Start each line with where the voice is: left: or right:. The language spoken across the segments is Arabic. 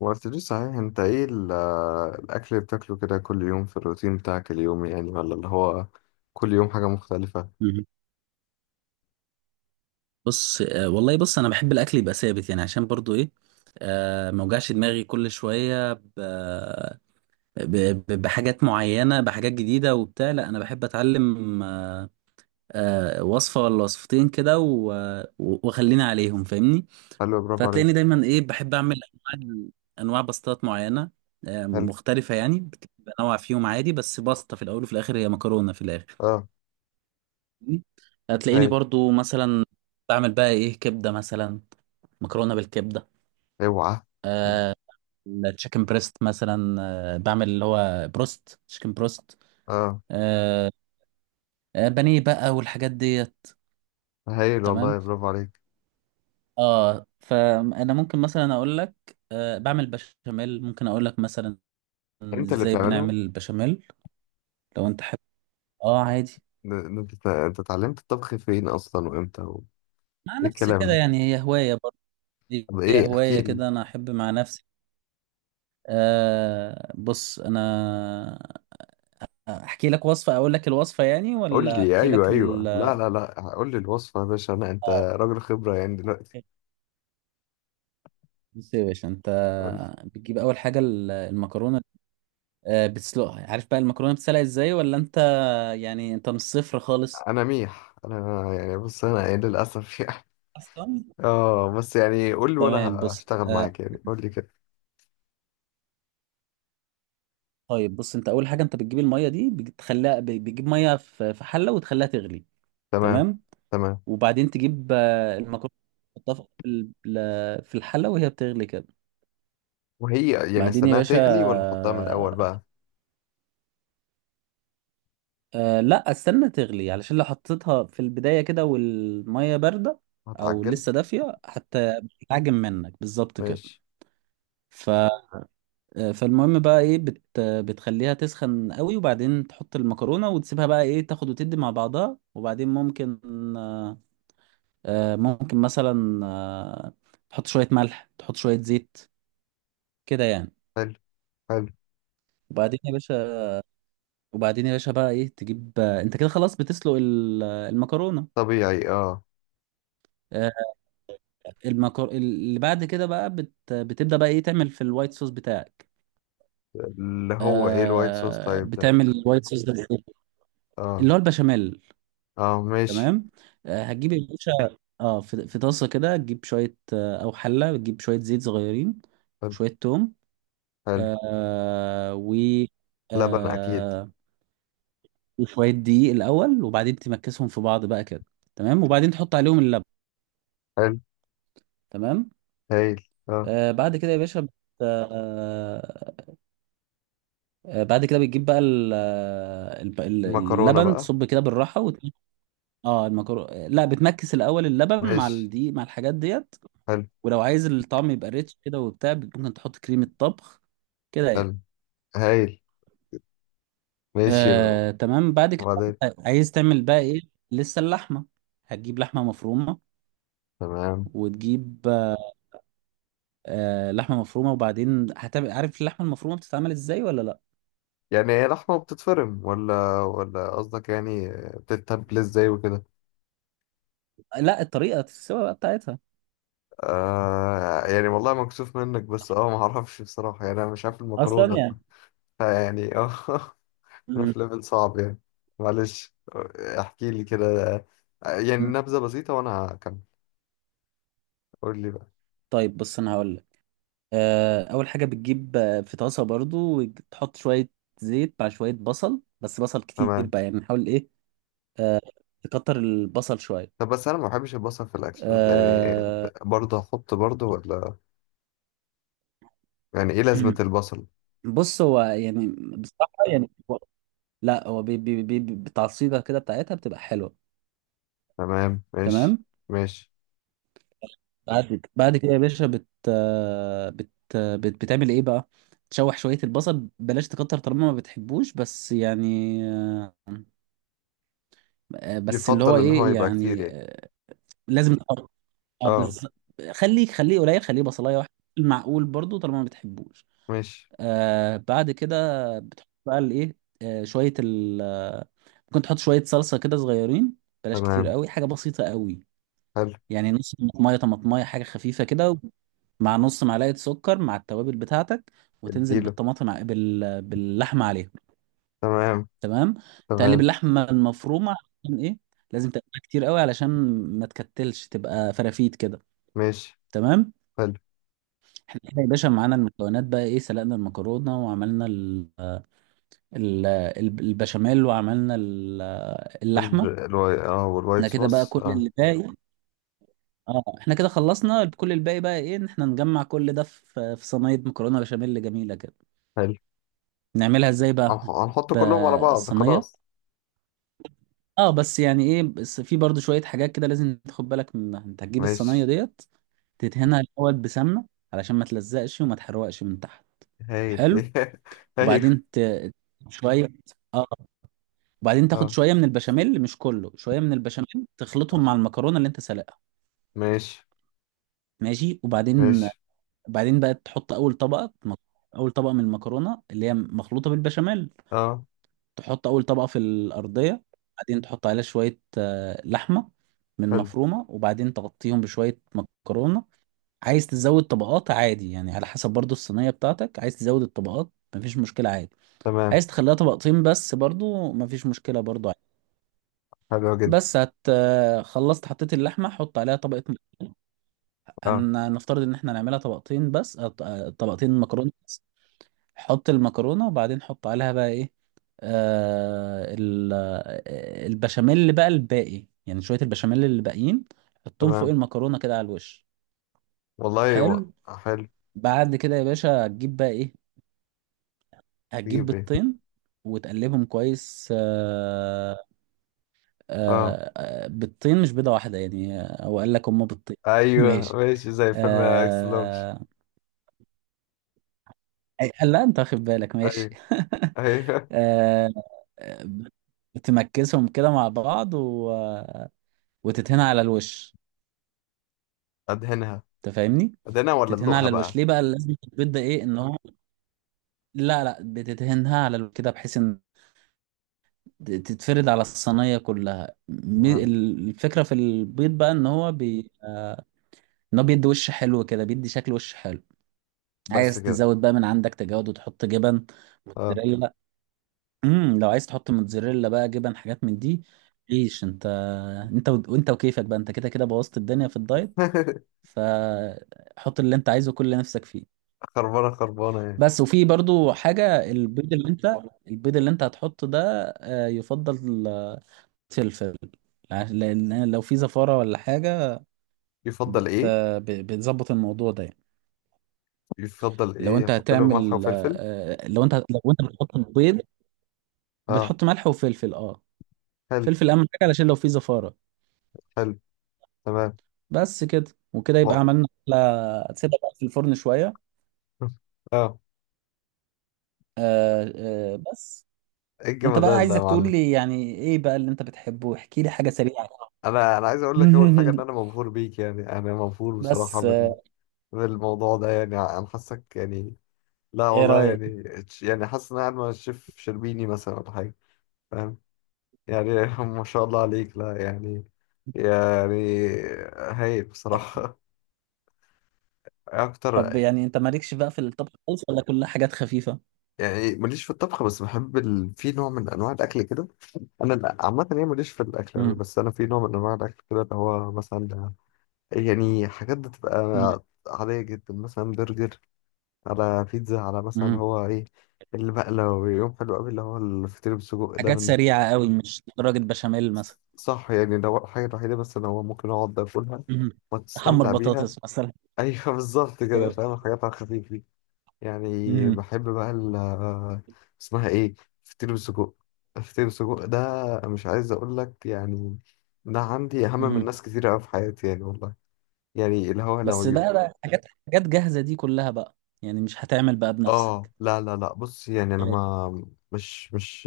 left: ما قلتليش صحيح، انت ايه الاكل اللي بتاكله كده كل يوم في الروتين بتاعك اليومي، يعني ولا اللي هو كل يوم حاجة مختلفة؟
right: مهم. بص والله بص، انا بحب الاكل يبقى ثابت يعني عشان برضو ايه. ما اوجعش دماغي كل شويه ب... بحاجات معينه، بحاجات جديده وبتاع. لا انا بحب اتعلم وصفه ولا وصفتين كده واخليني عليهم فاهمني.
left: حلو، برافو
right: فهتلاقيني
left: عليك.
right: دايما ايه بحب اعمل انواع انواع باستات معينه
left: حلو.
right: مختلفه يعني. بنوع فيهم عادي بس باستا في الاول وفي الاخر، هي مكرونه في الاخر.
left: اه.
right: هتلاقيني
left: هايل.
right: برضو مثلا بعمل بقى ايه كبده مثلا، مكرونه بالكبده.
left: اوعى.
right: التشيكن بريست مثلا. بعمل اللي هو بروست، تشيكن بروست.
left: اه.
right: آه، بانيه بقى والحاجات ديت.
left: هايل
right: تمام.
left: والله، برافو عليك.
right: اه، فانا ممكن مثلا اقول لك بعمل بشاميل، ممكن اقول لك مثلا
left: انت اللي
right: ازاي
left: بتعمله؟
right: بنعمل البشاميل لو انت حابب. اه، عادي.
left: ده انت اتعلمت الطبخ فين اصلا وامتى
right: مع
left: ايه
right: نفسي
left: الكلام
right: كده
left: ده!
right: يعني، هي هوايه برضه،
left: طب
right: هي
left: ايه، احكي
right: هوايه
left: لي.
right: كده انا احب مع نفسي. بص انا احكي لك وصفة، اقول لك الوصفة يعني،
left: قول
right: ولا
left: لي،
right: احكي لك
left: ايوه ايوه، لا لا لا، قول لي الوصفة يا باشا. انا انت
right: اه،
left: راجل خبرة يعني دلوقتي.
right: بص يا باشا انت.
left: قول لي.
right: بتجيب اول حاجة المكرونة. بتسلقها. عارف بقى المكرونة بتسلق ازاي ولا انت يعني انت من الصفر خالص
left: انا ميح، انا يعني بص انا ايه للاسف
right: اصلا؟
left: اه بس يعني قول لي وانا
right: تمام. بص
left: هشتغل معاك يعني، قول لي كده.
right: طيب بص، انت اول حاجة انت بتجيب المية دي بتخليها بتجيب مية في حلة وتخليها تغلي.
left: تمام.
right: تمام،
left: تمام.
right: وبعدين تجيب المكرونة تحطها في الحلة وهي بتغلي كده.
left: وهي يعني
right: بعدين يا
left: استناها
right: باشا
left: تغلي ولا احطها من الاول بقى؟
right: لا، استنى تغلي علشان لو حطيتها في البداية كده والمية باردة او
left: هتعجن.
right: لسه دافية حتى بتتعجن منك بالظبط كده.
left: ماشي.
right: ف آه، فالمهم بقى ايه بتخليها تسخن قوي، وبعدين تحط المكرونة وتسيبها بقى ايه تاخد وتدي مع بعضها. وبعدين آه، ممكن مثلا تحط شوية ملح، تحط شوية زيت كده يعني.
left: حلو. حلو.
right: وبعدين يا باشا وبعدين يا باشا بقى ايه تجيب انت كده خلاص بتسلق المكرونة.
left: طبيعي، اه.
right: آه، اللي بعد كده بقى بتبدأ بقى ايه تعمل في الوايت صوص بتاعك.
left: اللي هو ايه الوايت صوص طيب؟ ده
right: بتعمل الوايت صوص ده بإيه؟ اللي
left: اه.
right: هو البشاميل.
left: اه، ماشي.
right: تمام. هتجيب يا باشا، اه في طاسة كده، تجيب شوية او حلة، وتجيب شوية زيت صغيرين،
left: حلو.
right: وشوية توم
left: حلو.
right: و
left: لبن اكيد.
right: آه... وشوية دقيق الأول، وبعدين تمكسهم في بعض بقى كده. تمام، وبعدين تحط عليهم اللبن.
left: حلو.
right: تمام.
left: هايل، اه.
right: بعد كده يا باشا بت... آه آه، بعد كده بتجيب بقى
left: المكرونة
right: اللبن،
left: بقى؟
right: تصب كده بالراحه اه، المكرونه لا، بتمكس الاول اللبن مع
left: ماشي.
right: الدقيق مع الحاجات ديت.
left: حلو.
right: ولو عايز الطعم يبقى ريتش كده وبتاع، ممكن تحط كريمه طبخ كده يعني.
left: حلو. هايل. ماشي.
right: تمام، بعد كده
left: وبعدين؟
right: بقى عايز تعمل بقى ايه. لسه اللحمه، هتجيب لحمه مفرومه،
left: تمام.
right: وتجيب لحمه مفرومه. وبعدين هتعمل، عارف اللحمه المفرومه بتتعمل ازاي ولا لا؟
left: يعني هي لحمة بتتفرم ولا ولا، قصدك يعني بتتبل ازاي وكده؟
right: لا، الطريقه السوا بقى بتاعتها
left: يعني والله مكسوف منك، بس اه ما اعرفش بصراحة يعني، انا مش عارف
right: اصلا
left: المكرونة
right: يعني.
left: يعني اه انا
right: م-
left: في ليفل صعب يعني. معلش، احكي لي كده. يعني
right: م.
left: نبذة بسيطة وانا هكمل. قول لي بقى.
right: طيب بص، انا هقول اول حاجه بتجيب في طاسه برضو وتحط شويه زيت مع شويه بصل، بس بصل كتير
left: تمام.
right: بقى يعني، نحاول ايه آه، تكتر البصل شويه
left: طب بس انا ما بحبش البصل في الاكل يعني،
right: آه،
left: برضه هحط برضه ولا؟ يعني ايه لازمة
right: مم.
left: البصل؟
right: بص هو يعني، بصراحه يعني لا، هو بالتعصيبه كده بتاعتها بتبقى حلوه.
left: تمام، ماشي.
right: تمام.
left: ماشي.
right: بعد كده يا باشا بت آه، بت آه، بت بتعمل ايه بقى. تشوح شويه البصل، بلاش تكتر طالما ما بتحبوش، بس يعني بس اللي هو
left: يفضل ان هو
right: ايه
left: يبقى كتير
right: يعني
left: يعني؟
right: لازم تقطع. اه
left: اه.
right: بس خليه قليل، خليه بصلايه واحده، المعقول برضو طالما ما بتحبوش.
left: ماشي.
right: بعد كده بتحط بقى الايه شويه ال آه، ممكن تحط شويه صلصه كده صغيرين، بلاش كتير
left: تمام.
right: قوي، حاجه بسيطه قوي.
left: حلو.
right: يعني نص طماطميه حاجه خفيفه كده، مع نص معلقه سكر مع التوابل بتاعتك، وتنزل
left: اديله.
right: بالطماطم باللحمه عليهم.
left: تمام.
right: تمام. تقلب
left: تمام.
right: اللحمه المفرومه عشان ايه؟ لازم تقلبها كتير قوي علشان ما تكتلش، تبقى فرافيت كده.
left: ماشي.
right: تمام.
left: حلو.
right: احنا كده يا باشا معانا المكونات بقى ايه، سلقنا المكرونه، وعملنا البشاميل، وعملنا اللحمه.
left: الواي اه، والوايت
right: احنا كده بقى
left: صوص،
right: كل
left: اه.
right: اللي باقي. اه، احنا كده خلصنا كل الباقي، بقى ايه ان احنا نجمع كل ده في صينيه مكرونه بشاميل جميله كده.
left: حلو.
right: نعملها ازاي بقى؟
left: هنحط كلهم على بعض
right: بالصينيه.
left: خلاص؟
right: اه بس يعني ايه، بس في برضو شويه حاجات كده لازم تاخد بالك منها. انت هتجيب الصينيه
left: ماشي.
right: ديت تدهنها الاول بسمنه، علشان ما تلزقش وما تحرقش من تحت.
left: هايل
right: حلو،
left: ايوه.
right: وبعدين شويه، اه، وبعدين تاخد
left: اه.
right: شويه من البشاميل، مش كله، شويه من البشاميل تخلطهم
left: آه.
right: مع المكرونه اللي انت سلقها.
left: ماشي.
right: ماشي، وبعدين
left: ماشي.
right: بعدين بقى تحط اول طبقه اول طبقه من المكرونه اللي هي مخلوطه بالبشاميل.
left: اه.
right: تحط اول طبقه في الارضيه، بعدين تحط عليها شويه لحمه من
left: حلو.
right: مفرومه، وبعدين تغطيهم بشويه مكرونه. عايز تزود طبقات عادي يعني، على حسب برضو الصينيه بتاعتك. عايز تزود الطبقات مفيش مشكله عادي،
left: تمام.
right: عايز تخليها طبقتين بس برضو مفيش مشكله برضو.
left: حلو جدا.
right: بس هت آه، خلصت، حطيت اللحمه، حط عليها طبقه مكرونه.
left: اه.
right: هنفترض ان احنا هنعملها طبقتين بس، أو طبقتين مكرونه بس. حط المكرونه وبعدين حط عليها بقى ايه البشاميل اللي بقى الباقي، يعني شويه البشاميل اللي باقيين، حطهم فوق
left: تمام.
right: المكرونه كده على الوش.
left: والله
right: حلو.
left: حلو.
right: بعد كده يا باشا هتجيب بقى ايه، هتجيب
left: تجيب ايه؟
right: بيضتين وتقلبهم كويس.
left: اه.
right: بيضتين مش بيضه واحده يعني، هو قال لك هما بيضتين
left: ايوه
right: ماشي
left: ماشي، زي فيلم اكس لارج.
right: آه... لا، انت واخد بالك، ماشي
left: ايوه. ايوه
right: آه... بتمكسهم كده مع بعض و... وتتهنى على الوش.
left: ادهنها؟
right: انت فاهمني،
left: ادهنها ولا
right: تتهنى
left: ادلقها
right: على الوش
left: بقى؟
right: ليه بقى، لازم البيض ده ايه ان هو. لا لا، بتتهنها على الوش كده بحيث ان تتفرد على الصينيه كلها.
left: آه.
right: الفكره في البيض بقى ان هو ان هو بيدي وش حلو كده، بيدي شكل وش حلو.
left: بس
right: عايز
left: كده؟
right: تزود بقى من عندك، تجود وتحط جبن
left: اه
right: موتزاريلا. لو عايز تحط موتزاريلا بقى، جبن حاجات من دي، ليش انت وانت وكيفك بقى، انت كده كده بوظت الدنيا في الدايت، فحط اللي انت عايزه، كل اللي نفسك فيه.
left: خربانه خربانه يعني؟
right: بس، وفي برضو حاجة، البيض اللي انت هتحطه ده يفضل فلفل، لان لو في زفارة ولا حاجة،
left: يفضل
right: بت...
left: ايه؟
right: بتظبط الموضوع ده يعني.
left: يفضل
right: لو
left: ايه،
right: انت
left: احط له ملح
right: هتعمل
left: وفلفل؟
right: آه، لو انت لو انت بتحط البيض،
left: اه.
right: بتحط ملح وفلفل. اه،
left: حلو.
right: فلفل اهم حاجة علشان لو في زفارة.
left: حلو. تمام.
right: بس كده وكده يبقى
left: و-
right: عملنا أكلة. تسيبها بقى في الفرن شوية.
left: اه.
right: آه بس
left: ايه
right: انت بقى،
left: الجمدان ده يا
right: عايزك تقول
left: معلم!
right: لي يعني ايه بقى اللي انت بتحبه، احكي لي حاجة سريعة كده.
left: انا عايز اقول لك، اول حاجه ان انا مبهور بيك يعني، انا مبهور بصراحه
right: بس
left: بالموضوع ده يعني، انا حاسك يعني. لا
right: ايه
left: والله
right: رأيك؟
left: يعني، يعني حاسس ان انا قاعد مع الشيف شربيني مثلا ولا حاجه، فاهم يعني ما شاء الله عليك، لا يعني، يعني هايل بصراحه اكتر
right: طب يعني انت مالكش بقى في الطبخ خالص ولا كلها حاجات خفيفة؟
left: يعني. ماليش في الطبخ، بس بحب في نوع من انواع الاكل كده. انا عامه يعني ماليش في الاكل
right: مم.
left: أوي، بس انا في نوع من انواع الاكل كده اللي هو مثلا يعني حاجات بتبقى
right: مم.
left: عاديه جدا، مثلا برجر، على بيتزا، على مثلا
right: مم.
left: هو ايه اللي بقى لو يوم حلو قوي، اللي هو الفطير بالسجق ده
right: حاجات
left: من...
right: سريعة قوي، مش درجة بشاميل مثلا.
left: صح يعني، ده هو الحاجه الوحيده بس اللي هو ممكن اقعد اكلها
right: مم. تحمر
left: وتستمتع بيها.
right: بطاطس مثلا.
left: ايوه بالظبط كده، فاهم،
right: ت-
left: الحاجات على الخفيف دي يعني.
right: مم.
left: بحب بقى اسمها ايه، فطير بالسجق. فطير بالسجق ده مش عايز اقول لك يعني، ده عندي اهم من
right: مم.
left: ناس كتير قوي في حياتي يعني والله. يعني اللي هو لو
right: بس بقى حاجات جاهزة دي كلها بقى، يعني مش هتعمل بقى
left: اه،
right: بنفسك.
left: لا لا لا، بص يعني انا ما مش مش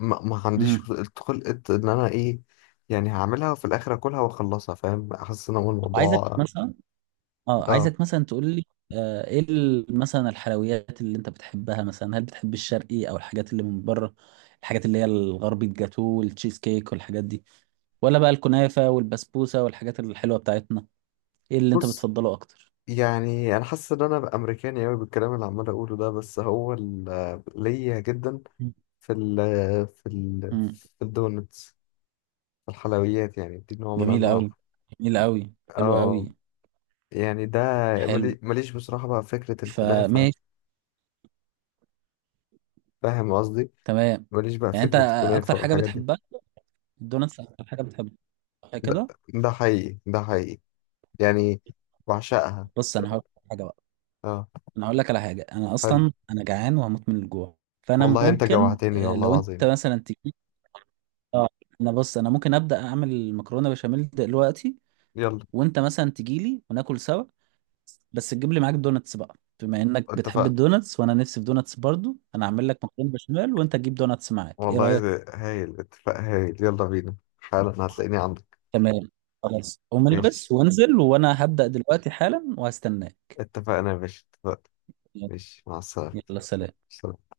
left: ما, ما عنديش
right: مم.
left: خلقة ان انا ايه، يعني هعملها وفي الاخر اكلها واخلصها، فاهم، احس ان هو
right: طب عايزك
left: الموضوع.
right: مثلا، اه
left: اه
right: عايزك مثلا تقول لي ايه مثلا الحلويات اللي انت بتحبها، مثلا هل بتحب الشرقي او الحاجات اللي من بره، الحاجات اللي هي الغربي، الجاتو والتشيز كيك والحاجات دي، ولا بقى الكنافة والبسبوسة والحاجات الحلوة بتاعتنا؟ ايه اللي انت
left: بص
right: بتفضله اكتر؟
left: يعني انا حاسس ان انا امريكاني قوي بالكلام اللي عمال اقوله ده، بس هو ليا جدا في ال في ال
right: امم
left: في الدونتس، في الحلويات يعني دي نوع من
right: جميل
left: انواع.
right: قوي، جميل قوي حلو قوي.
left: اه يعني ده،
right: حلو.
left: ماليش بصراحة بقى فكرة الكنافة،
right: فماشي
left: فاهم قصدي؟
right: تمام.
left: ماليش بقى
right: يعني انت
left: فكرة
right: اكتر
left: الكنافة
right: حاجة
left: والحاجات دي.
right: بتحبها الدوناتس، اكتر حاجة بتحبها، صح
left: ده,
right: كده؟
left: ده حقيقي، ده حقيقي يعني، بعشقها.
right: بص انا هقول لك حاجة بقى،
left: اه،
right: انا هقول لك على حاجه. انا
left: حلو.
right: اصلا انا جعان وهموت من الجوع، فانا
left: والله انت
right: ممكن
left: جوعتني والله
right: لو انت
left: العظيم.
right: مثلا تجي. اه، انا بص، انا ممكن ابدا اعمل مكرونه بشاميل دلوقتي،
left: يلا.
right: وانت مثلا تجي لي وناكل سوا. بس تجيب لي معاك دوناتس بقى، بما انك بتحب
left: اتفقنا
right: الدوناتس وانا نفسي في دوناتس برضو. انا هعمل لك مكرونه بشاميل وانت تجيب دوناتس معاك، ايه
left: والله،
right: رايك؟
left: هايل، اتفاق هايل. يلا بينا حالا، هتلاقيني عندك.
right: تمام خلاص، قوم
left: ماشي.
right: البس وانزل، وانا هبدا دلوقتي حالا وهستناك.
left: اتفقنا يا باشا، اتفقنا. ماشي، مع السلامة.
right: يلا سلام.
left: سلام.